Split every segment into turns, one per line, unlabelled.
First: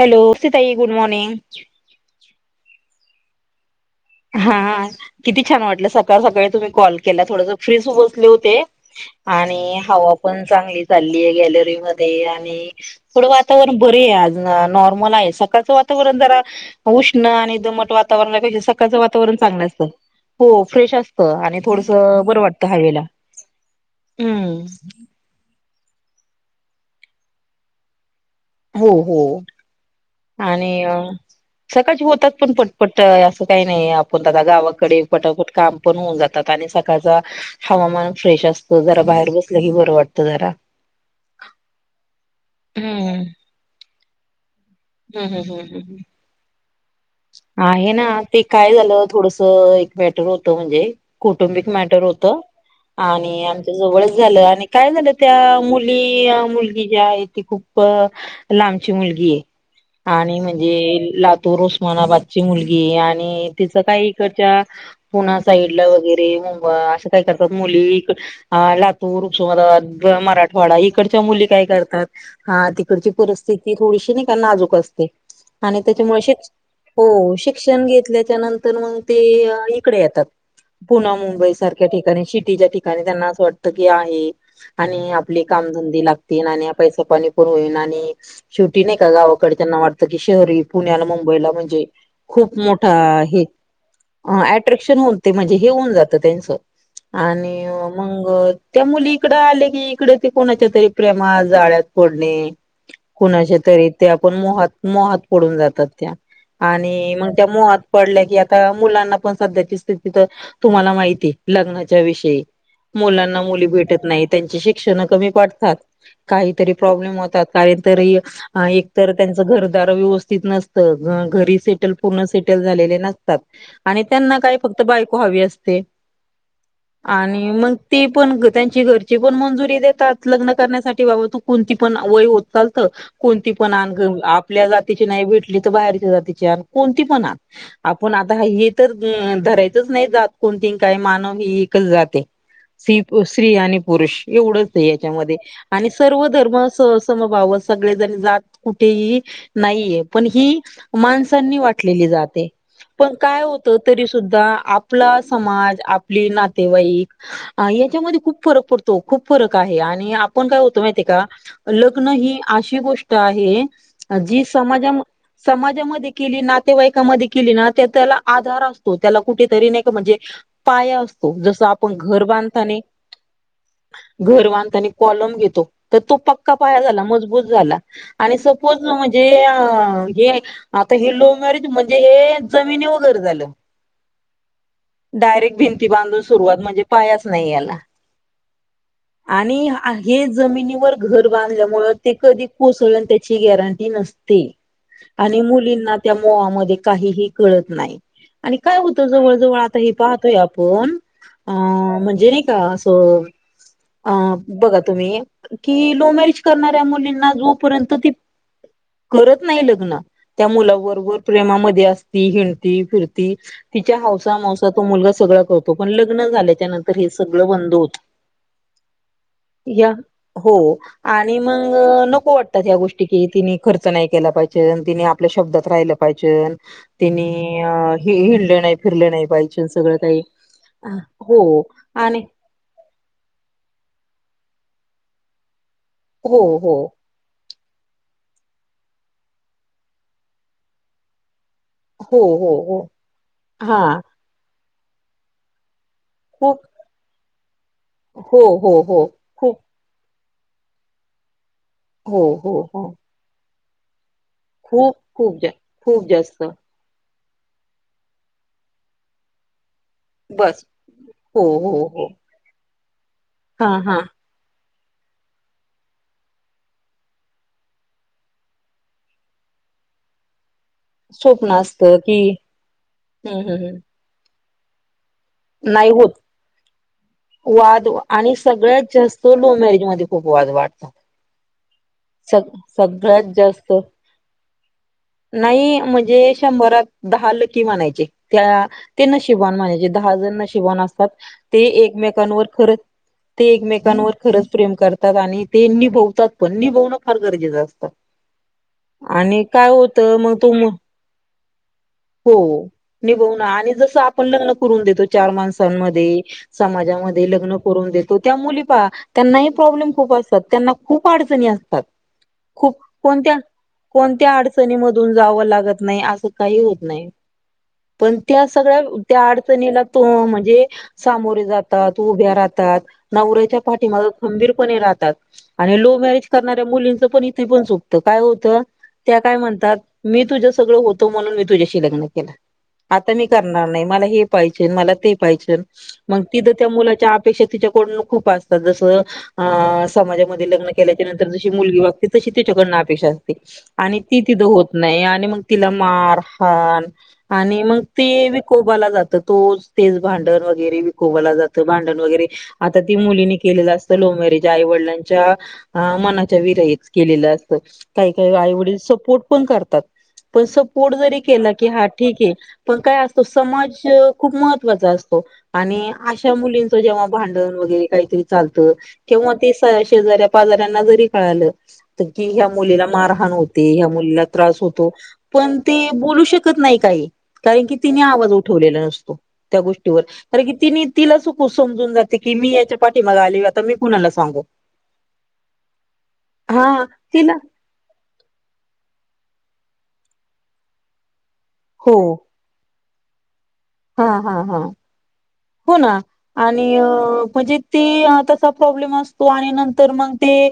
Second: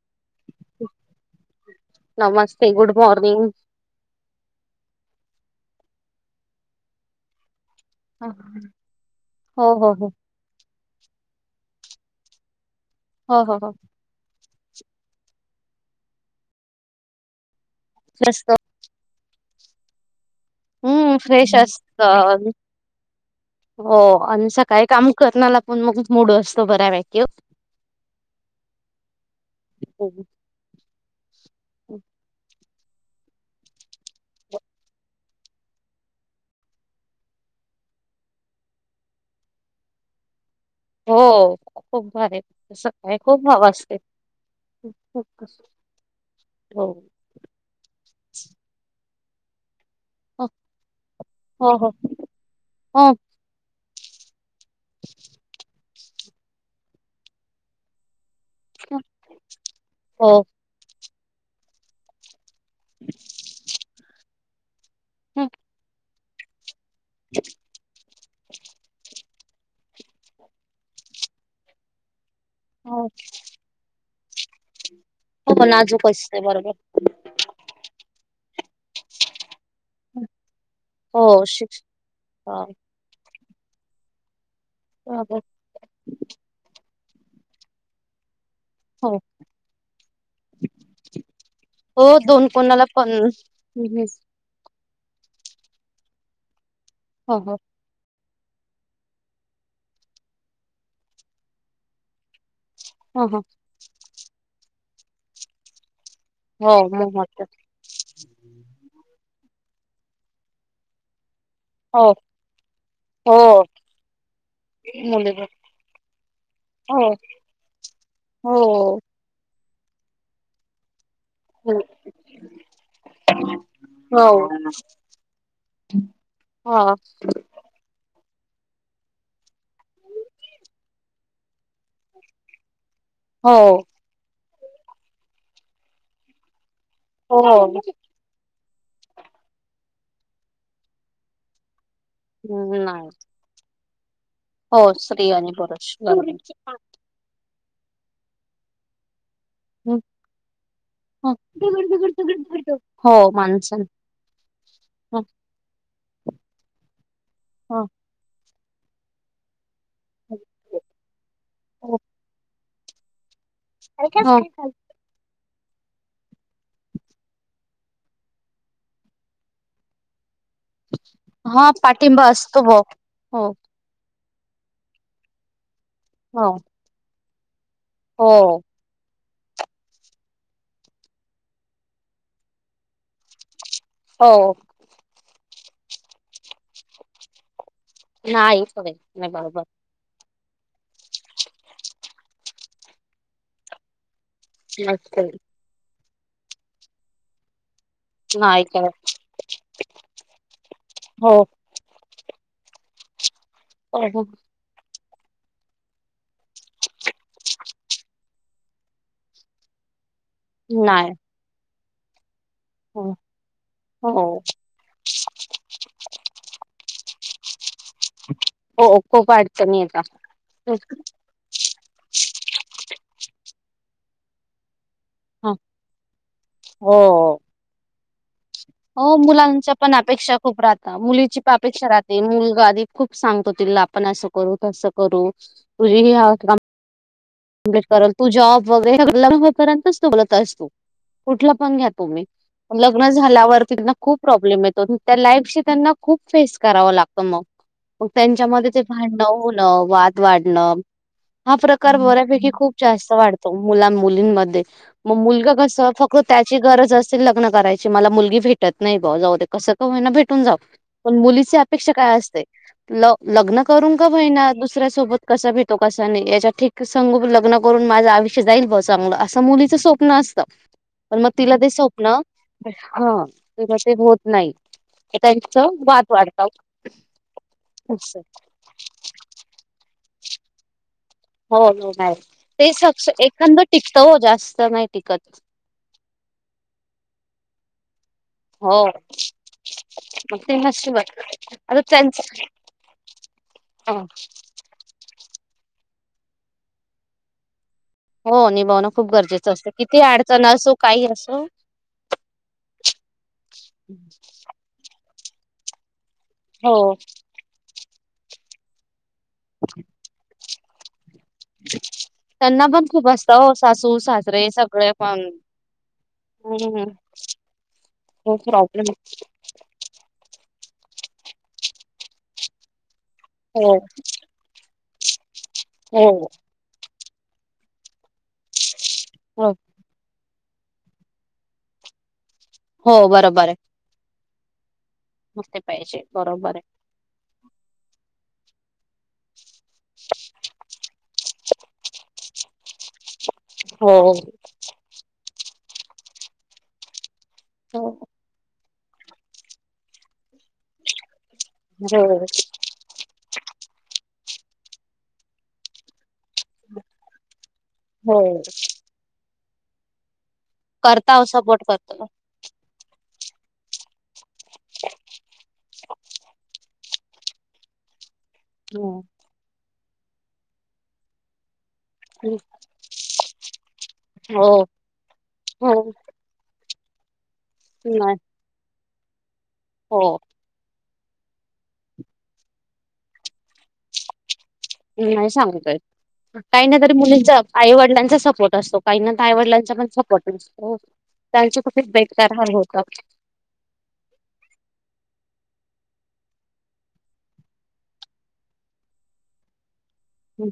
Hello सीताई, good morning.
नमस्ते good morning.
हा किती छान वाटलं, सकाळ सकाळी तुम्ही कॉल केला थोडसं फ्रिच बसले होते
हो
आणि
हो हो
हवापण चांगली चाललीय गॅलरीमध्ये आणि थोडं
हो हो हो
वातावरण बरे आहे आज. नॉर्मल आहे. सकाळचं वातावरण जरा उष्ण आणि दमट वातावरण आहे ते
मस्त
जसं वातावरण चांगलं असतं. हो फ्रेश
हम्म
असतं
फ्रेश
आणि थोडस
असत.
बरं वाटत हवेला.
हो आणि
हम्मं.
सकाळी काम करण्याला पण मग मूड असतो बऱ्यापैकी-
हो हो. आणि अ सकाळची होतात पण पटपट असं काही नाही आहे. आपण आता गावाकडे पटापट काम पण होऊन जातात आणि सकाळच हवामान फ्रेश असतं जरा बाहेर बसलं ह बरं वाटत जरा-
हो खूप भारी तस काय
हम्म
खूप हव असते.
हम्म हम्म हम्म
[unintelligible]
आहे ना ते काय झालं थोडसं एक मॅटर
हो
होत म्हणजे कौटुंबिक
हो हो
मॅटर होत
हो
आणि आमच्या जवळच झालं आणि काय झालं त्या मुल आपली मुलगी जी आहे ती खूप लांबची मुलगी आहे आणि
हो
म्हणजे लातूररूस मला बादची मुलगी आणि तिच काय इक- त्या पुणा साईड ला वगैरे. ते मुंबई. आता काय करतात मुली आ लातूर उस्मानाबाद, मराठवाडा इकडच्या मुली काय करतात? हा तिकडची परिस्थिती थोडीशी नाही का नाजूक अस
हो पण नाजूक असते बरोबर
हो शिक्षण घेतल्याच्या नंतर मग ते इ कडे येतात. पुणा-
हो
मुंबई
शिक्ष
सारख्या ठिकाणी सिटीच्या ठिकाणी त्यांना असं वाटतं तकी आहे. आणि
बरोबर
आपली कामधंदी लागतील आणि पैसा कमी पण होईल आणि शेवटी नाही का
हो
गावाकडच्यांना वाटतं की शहरी पुण्याला मुंबईला म्हण
हो दोन कोणाला पण
क्शन होत म्हणजे हे होऊन जातं त्यांच
हो हो
आणि मग मग त्या मुली इकड आले की इकडे ते कोणाच्या तरी प्रेमात जाळ्यात पडणे
हो हो
कुणाच्या तरी त्या पण मोहात मोहात पडून जातात त्या
हो
आणि मग त्या मोहात पडल्या की आता मुलांना पण सध्याची स्थिती तर तुम्हाला माहिती आहे लग्नाच्या
हो
विषयी मुलांना
हो
मुली भेटत नाही, त्यांची शिक्षण कमी
मुली
पडतात काहीतरी
हो
प्रॉब्लेम होतात काही तरी
हो
एकतर त्यांच घर -दार व्यवस्थित नसत. घरी सेटल पूर्ण सेटल झालेले नसतात आणि त्यांना
हो
काही फक्त बायको हवी असते
हा
आणि मग ते पण त्यांची घरची पण मंजुरी देतात लग्न करण्यासाठी बाबा तू कोणती पण वय होत चालत कोणती
हो
पण आणि घ आप... ल्या जातीची नाही भेटली तर बाहेरची जात.. तीची आण कोणती पण आणि
हो
आपण आता हे तर धरायचंच नाही जात कोणती आणि काय, मानव ही एकच जात स्त्री
नाही
स्त्री आणि पुरुष एवढंच
हो
आहे
स्त्री
याच्यामध्ये आणि
पुरुष
सर्व धर्म
बरोबर
सह समभाव सगळे जरी जात कुठेही नाहीये पण ही माणसांनी वाटलेली जाता आहे. पण
हो
काय होत
माणसन
तरी सुद्धा आपला समाज आपली नातेवाईक याच्यामध्ये खूप फरक पडतो खूप फरक आहे आणि आपण काय होत माहिती आहे का लग्न ही अशी ही गोष्ट आहे. अ जी समाजाम समाजामध्ये केली नातेवाईकामध्ये केली ना तर त्याला आधार असतो त्याला कुठेतरी नाही का म्हणजे पाया असतो जस
हा
आपण
पाठिंबा
घर
असतो हो
बांधताने
हो
घर बांधतानी कॉलम घेतो. तर तो
हो
पक्का पाया झाला मजबूत. झाला
हो
आणि सपोज ज ह हे आता हे लो मॅरेज म्हणजे हे जमिनी वगैरे झाले.
हो..
डायरेक्ट भिंती बांधून सुरुवात म्हणजे पायाच नाही याला.
नाही सवय बरोबर.
आणि हा- हे जमिनीवर घर बांधल्यामुळ ते कधी कोसळन त्याची गॅरंटी नसते.
चार्ट.
आणि मुलींना त्या मोहामध्ये काहीही कळत नाही. आणि
नाही
काय
करत
होत, जवळ जवळ आता हे पाहतोय आपण
हो
अ म्हणजे नाही का होय. अ
हो
बघा तुम्ही, कि लव्ह मॅरेज करणाऱ्या मुलींना जोपर्यंत ती करत नाही लग्न त्या
नाही
मुलाबरोबर प्रेमामध्ये अस [unintelligible]
हो
फिरती तिच्या
हो
हौसामवसा तो मुलगा सगळ करतो पण लग्न झाल्यांच्यानंतर, तर हे सगळं बंद होत.
खूप अडचणी
या
येतात
हो आणि मग नको वाटतात, या गोष्टी कि तिने खर्च चं नाही केला पाहिजेन. तिने आपल्या शब्दात राहिलं पाहिजेन तिने
हो
अ.. हे हीलडॅन.
हो मुलांच्या पण अपेक्षा खूप
अ,
राहता. मुलीची पण
हो
अपेक्षा
आणि
राहते मुलगा आधी खूप सांगतो तिला आपण असं करू. तसं करू?
हो
[unintelligible]
हो
[unintelligible] तू जॉब वैगरे लग्न करत असे परेनच बोलत आहेस तू. कून घ्या
हो
तुम्ही.
हो हो
लग्न झाल्यावरती
हा
ना खूप प्रॉब्लेम येतों. त्या लाईफशी त्यांना.. खूप फेस कराव लागत मग, मग
हो
त्यांच्या मध्ये
हो
ते
हो
भांडण
खूप
होणं वाद, वाढणं.. हा प्रकार ब
हो
ही
हो
खूप
हो
जास्त वाढत. तो मुलांना, मुलींनं मध्ये.
खूप
म
खूप जा
मुलगा कसा
खूप
फक्त
जास्त
त्याची गरज असते. चं लग्न करायचे आहे. मला मुलगी भेटत नाही बुआ. जावंदे कसं, हो म्हन भेटून जाऊ.
बस
पन
हो
मुलीची
हो
अपेक्षा
हो
काय असते, ल लग्न
हा
करून
हा
कां होईना दुस ऱ्या सोबत कसा भेटो कसा नाह याचा ठेकस संग बी लग्न करून माझं आयुष्य जाईल बुआ चांगल असं मुलीचं स्वप्न असत. पण मग
स्वप्न
तिला ते
असत
स्वप्न
की
हा
हम्
तिला
हम्
ते होत नाही. त्यांचं
नाही
वाद
होत.
वाढतात
वाद आणि सगळ्यात जास्त लव्ह मॅरेजमध्ये खूप वाद वाढतात.
हो हो नाही
सग
ते स
सगळ्यात
एखांद
जास्त
टिकतं हो जास्त नाय टिकतं
की म्हणायची त्या ते नशीबवान म्हणायचेत. दहा जण
मग ते
नशीबवान असतात.
नशिबात
ते
आता त्यांच
एकमेकांवर खरंच, ते एकमेकांवर खरंच प्रेम करतात. आणि ते निभव तात पण निभवण फार गरजेचं अस
हो निभवणं खूप गरजेचं असत. किती
होतं मग
अडचण
तो
असो, काही असो
हो कोन देतो चार माणसांमध्ये
हो
समाजामध्ये लग्न करून देत तो त्या मुली पाहा त्यांनाही प्रॉब्लेम खूप अस तत. त्यांना खूप खूप अडचणी असतात.
त्यांना
खूप
पण
कोणत्या
असतं हो सासू
कोणत्या
सासरे सगळे
अडचणीमधून
पण
जावं लागत नाही असं काही होत
हम्म
नाही. पण
खूप
त्या सगळ्या,
प्रॉब्लेम
त्या अड नेला तो मन [unintelligible] जे सामोरे जातात उभ्या राहतात. नवऱ्याच्या
हो
पाठी माग खंबीरपणे रात तात आणि लव्ह
हो
मॅरेज करणाऱ्या मुलींचं पण इथे पण चूक त काय होतं त्या काय
हो
म्हणतात मी तुझ्या सो सगळं होत म्हणून मी तुझ्याशी लग्न केल.
हो
आता मी
बरोबर आहे
करणार नाय मला हे पहिजे मला ते
मग
पाहिजेल
पाहिजे
मंग तिथ
बरोबर आहे
त्या मुलाच्या अपेक्षा तिच्याकडून खूप अस जसं अ समाजामध्ये लग्न केल्याच्या नंतर जशी मुलगी वागते तशी त्याच्याकडनं अपेक्षा अस आणि
हो
ती तिद होत नाही आणि मंग तिला मार हान आणि मंग
हो
ती बी खूप बला जात तो तेज भांडण वर [unintelligible] भांडण वगैरे आता ती मुलींनी केलेलं असतं लव्ह मरेज आईवडलांच्या मना च्या विरहित केलेलं असत काही
हो
काही आई वडील सग पण करतात. पण सपोर्ट
करता
जरी
हो
केला
सपोर्ट
की हा
करतो
ठीक आहे. पण काय अस तो समाज हो. खूप महत्त्वाचा असतो. आणि अशा मुलीं जेव्हा भांडण वगैरे काही तरी चालतं
हम्म.
तेव्हा ते [unintelligible] शेजऱ्या पाजाऱ्यांना जरी कळालं. की ह्या मुलीला मारहाण होते. ह्या मुलीला
हो
त्रास होतो. पण
हो
ते बोलू शकत नाही. काही कारण की तिने
नाही
आवजत केला नसतो. त्या
हो
गोष्टीवर कार की ति तिला सुकू समजून जाते. की मी याच्या पाठी माग आली आता मी कुणाला सांगो.
नाही सांगतोय
हा
काही ना तरी
तिला
मुलींचा आईवडिलांचा सपोर्ट असतो काही ना आईवडिलांचा पण सपोर्ट नसतो. त्यांच्या कसच
हो
बेटकारार होत. [inaudible] [inaudible]
हा हा हा हो ना आणि म्हणजे ते तसा प्रॉब्लेम असतो. आणि तर मग ते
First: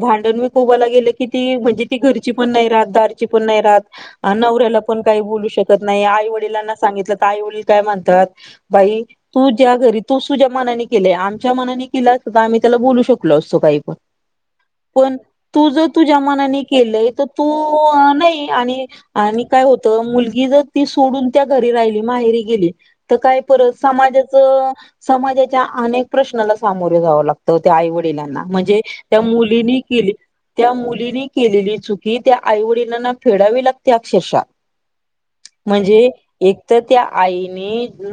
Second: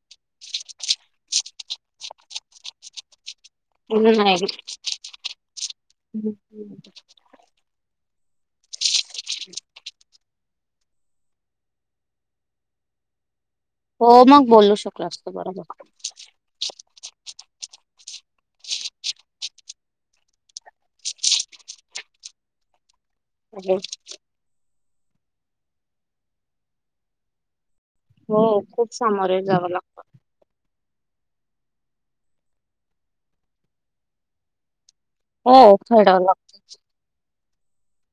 भांडण म कोला गेलं. की ती म्हणजे ती घरची पण नाही. रहदार पण नाही राह
नाही
नवऱ्याला पण काही बोलू शकत नाही. आई वडिलांना सांगितलं तर आई वडील काय म्हणतात. बाई तू ज्या घरी तू तूझ्या मनानी के आमच्या मनाने केला आम्ही त्या बोलू शकलो. तू जर
हो मग बोलू शकलो
पण
असतो
तू
बरोबर.
जे तुझ्या मनाने केलंय. तर तू नाही आणि आणि काय होत मुलगी जर ती सोडून त्या घरी राहिली माहेरी गेली. तर काय परत. समाजाच्या अनेक प्रश्नाला सामोरे जावं लागत. त्या आई
हो
वडिलांना म्हणजे
खूप
त्या
सामोरे जावं
मुलीनी
लागतं.
केली त्या मुलीनी केलेली चुकी त्या आईवडिलांना फेडावी लागते अक्षरशः
हो
म्हणजे
फेडावं
एक तर त्या आई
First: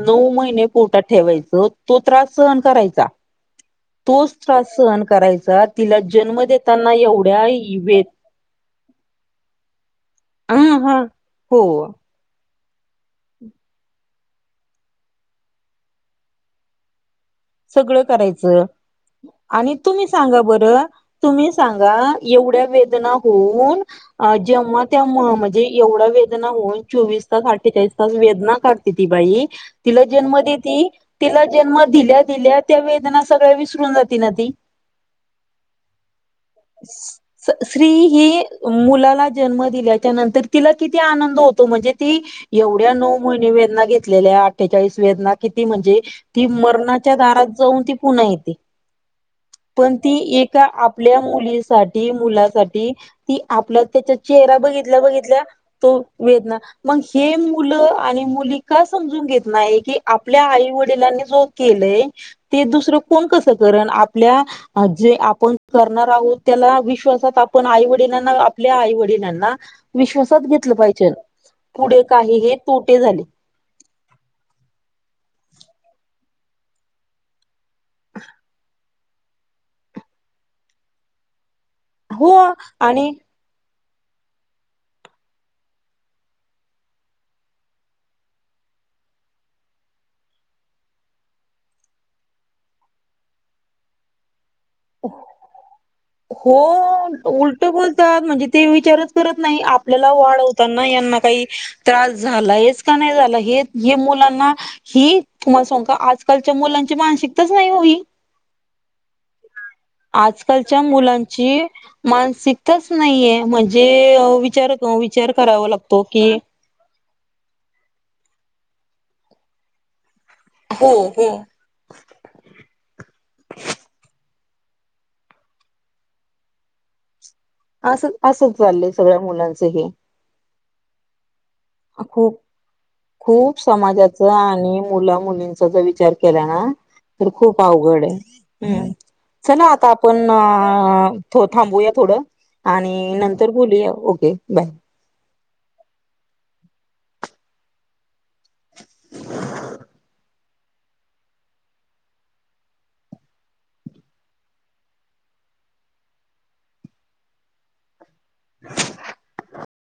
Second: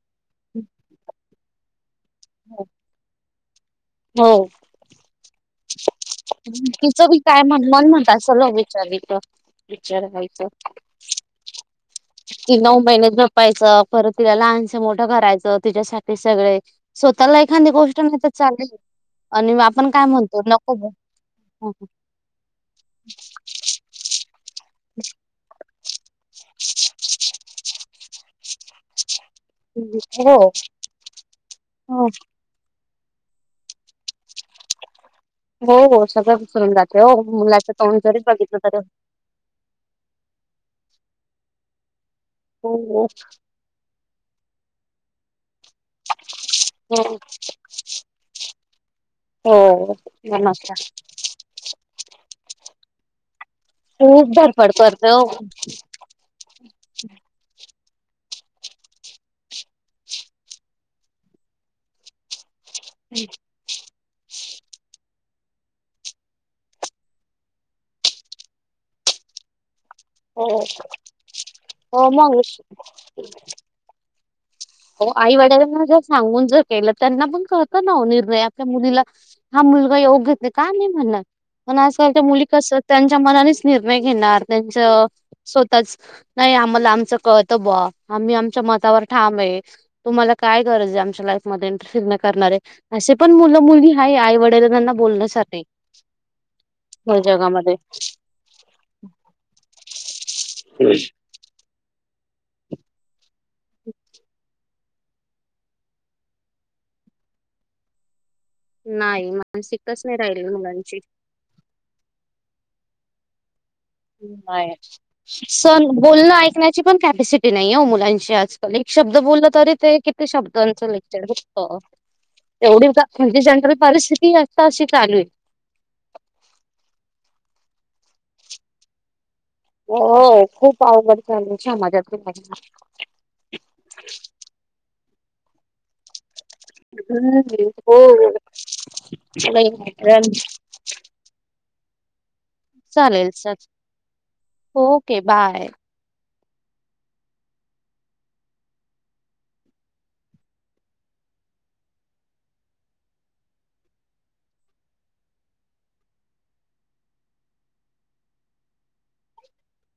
नऊ महिने पोटात ठेवायचं तो त्रास सहन
लागतं.
करायचा
हो
तोच त्रास सहन करायचा तिला जन्म देताना
तिचं बी काय म्हण मन
एवढ्यावेत
म्हणतात चल विचारलं. विचारायचं
ह हा हो
ती नऊ महिने जपायच परत तिला लहानसं मोठं करायचं तिच्यासाठी सगळे स्व
सगळं करायचं
मग
आणि
आपण काय
तुम्ही सांगा
म्हणतो नको ब
बरं तुम्ही
हो
सांगा एवढ्या वेदना होऊन जेव्हा त्या म्हणजे एवढं वे होन चोवीस त तेच्यात वेदना करत ती बाई तिला जन्म देती जन्म
हो
देती त्या वेदना सगळ्या विसरून जात
हो हो, सगळं विसरून जाते हो मुलाचं तोंड जरी
स्त्रीही
बघितलं तरी
मुलाला जन्म दिल्याच्या नंतर तिला किती आनंद होतो म्हणजे ती
हो
एवढ्या
हो
नऊ महिने वेदना घेतलेल्या ठचाळीस वेदना किती म्हणजे त म च्या दारात जाऊन ती पुन्हा येते
हो हो,
पण ती एका
मनात
आपल्या मुलीसाठी मुलासाठी ती आपला त्याच्या
खूप
चेहरा
धडपड
बघितल्या
करते हो.
बघितल्या तो वेदना मग हे मुलं आणि मुली का समजून घेत नाही की आपल्या आई वडिलांनी जो केलेय, ते दुसरं कोण कसं करण? आपल्या आज जे आपण करणार आहोत त्याला विश्वासात आपण आई वडिलांना आपल्या आई वडिलांना विश्वासात
हो
घेतलं पाहिजेल पुढे
हो मग
काहीही तोटे झाले
हो आई वडिलांना जर सांगून जर केलं, त्यांना पण कळत ना ओ निर्णय आपल्या मुलीला हा मुलगा योग्य ये त का नाही म्हणनार? पण आजकालच्या
हो
मुली कस
आणि
त्यांच्या मनानेच निर्णय घेणार त्यांच स्वतःच नाही आम्हाला आमचं कळतं बुवा आम्ही आमच्या मतावर ठाम आहे. तुम्हाला काय गरज आहे आमच्या लाईफ मधी इंटरफीयर करणारे असे पण मुलं मुली आहे आईवडील
हो
या
उलट
जगामध्ये.
बोलतात म्हणजे ते विचारच करत नाही आपल्याला वाढवतना यांना काही त्रास झाला आहेच का नाही झाला हे हे मुलांना हि तुम्हाला सांगू का आजकालच्या मुलांची मानसिकताच नाही ओ ही.
नाही ना
आजकालच्या मुलांची माणस [unintelligible] नाहीये म्हंजे जे अ
नाही
विचार क विचार करावा लागतो की
स्तिथी नाहीओ मुलांची आजकाल एक शब्द बोललं तरी ते कि शब्दांचं
हो
लेक्चर
हो
होतं अ एवढी का म्हंजे जनरल परिस्थिती आ तशी चालूय.
आसं आसंच चाललंय सगळ्या मुलांच.
होय खूप आवघड
खूप खूप समाजाच आणि मुला मुलींचा जर विचार केला ना तर, खूप
हम्म. हो
अवघड आहे. हम्म चला आता आपण अ थो थांबूयात. थोडं. आणि
चालेल
नंतर
सर
बोलूया ओके बाय.
Okay bye.
[inaudible] [inaudible]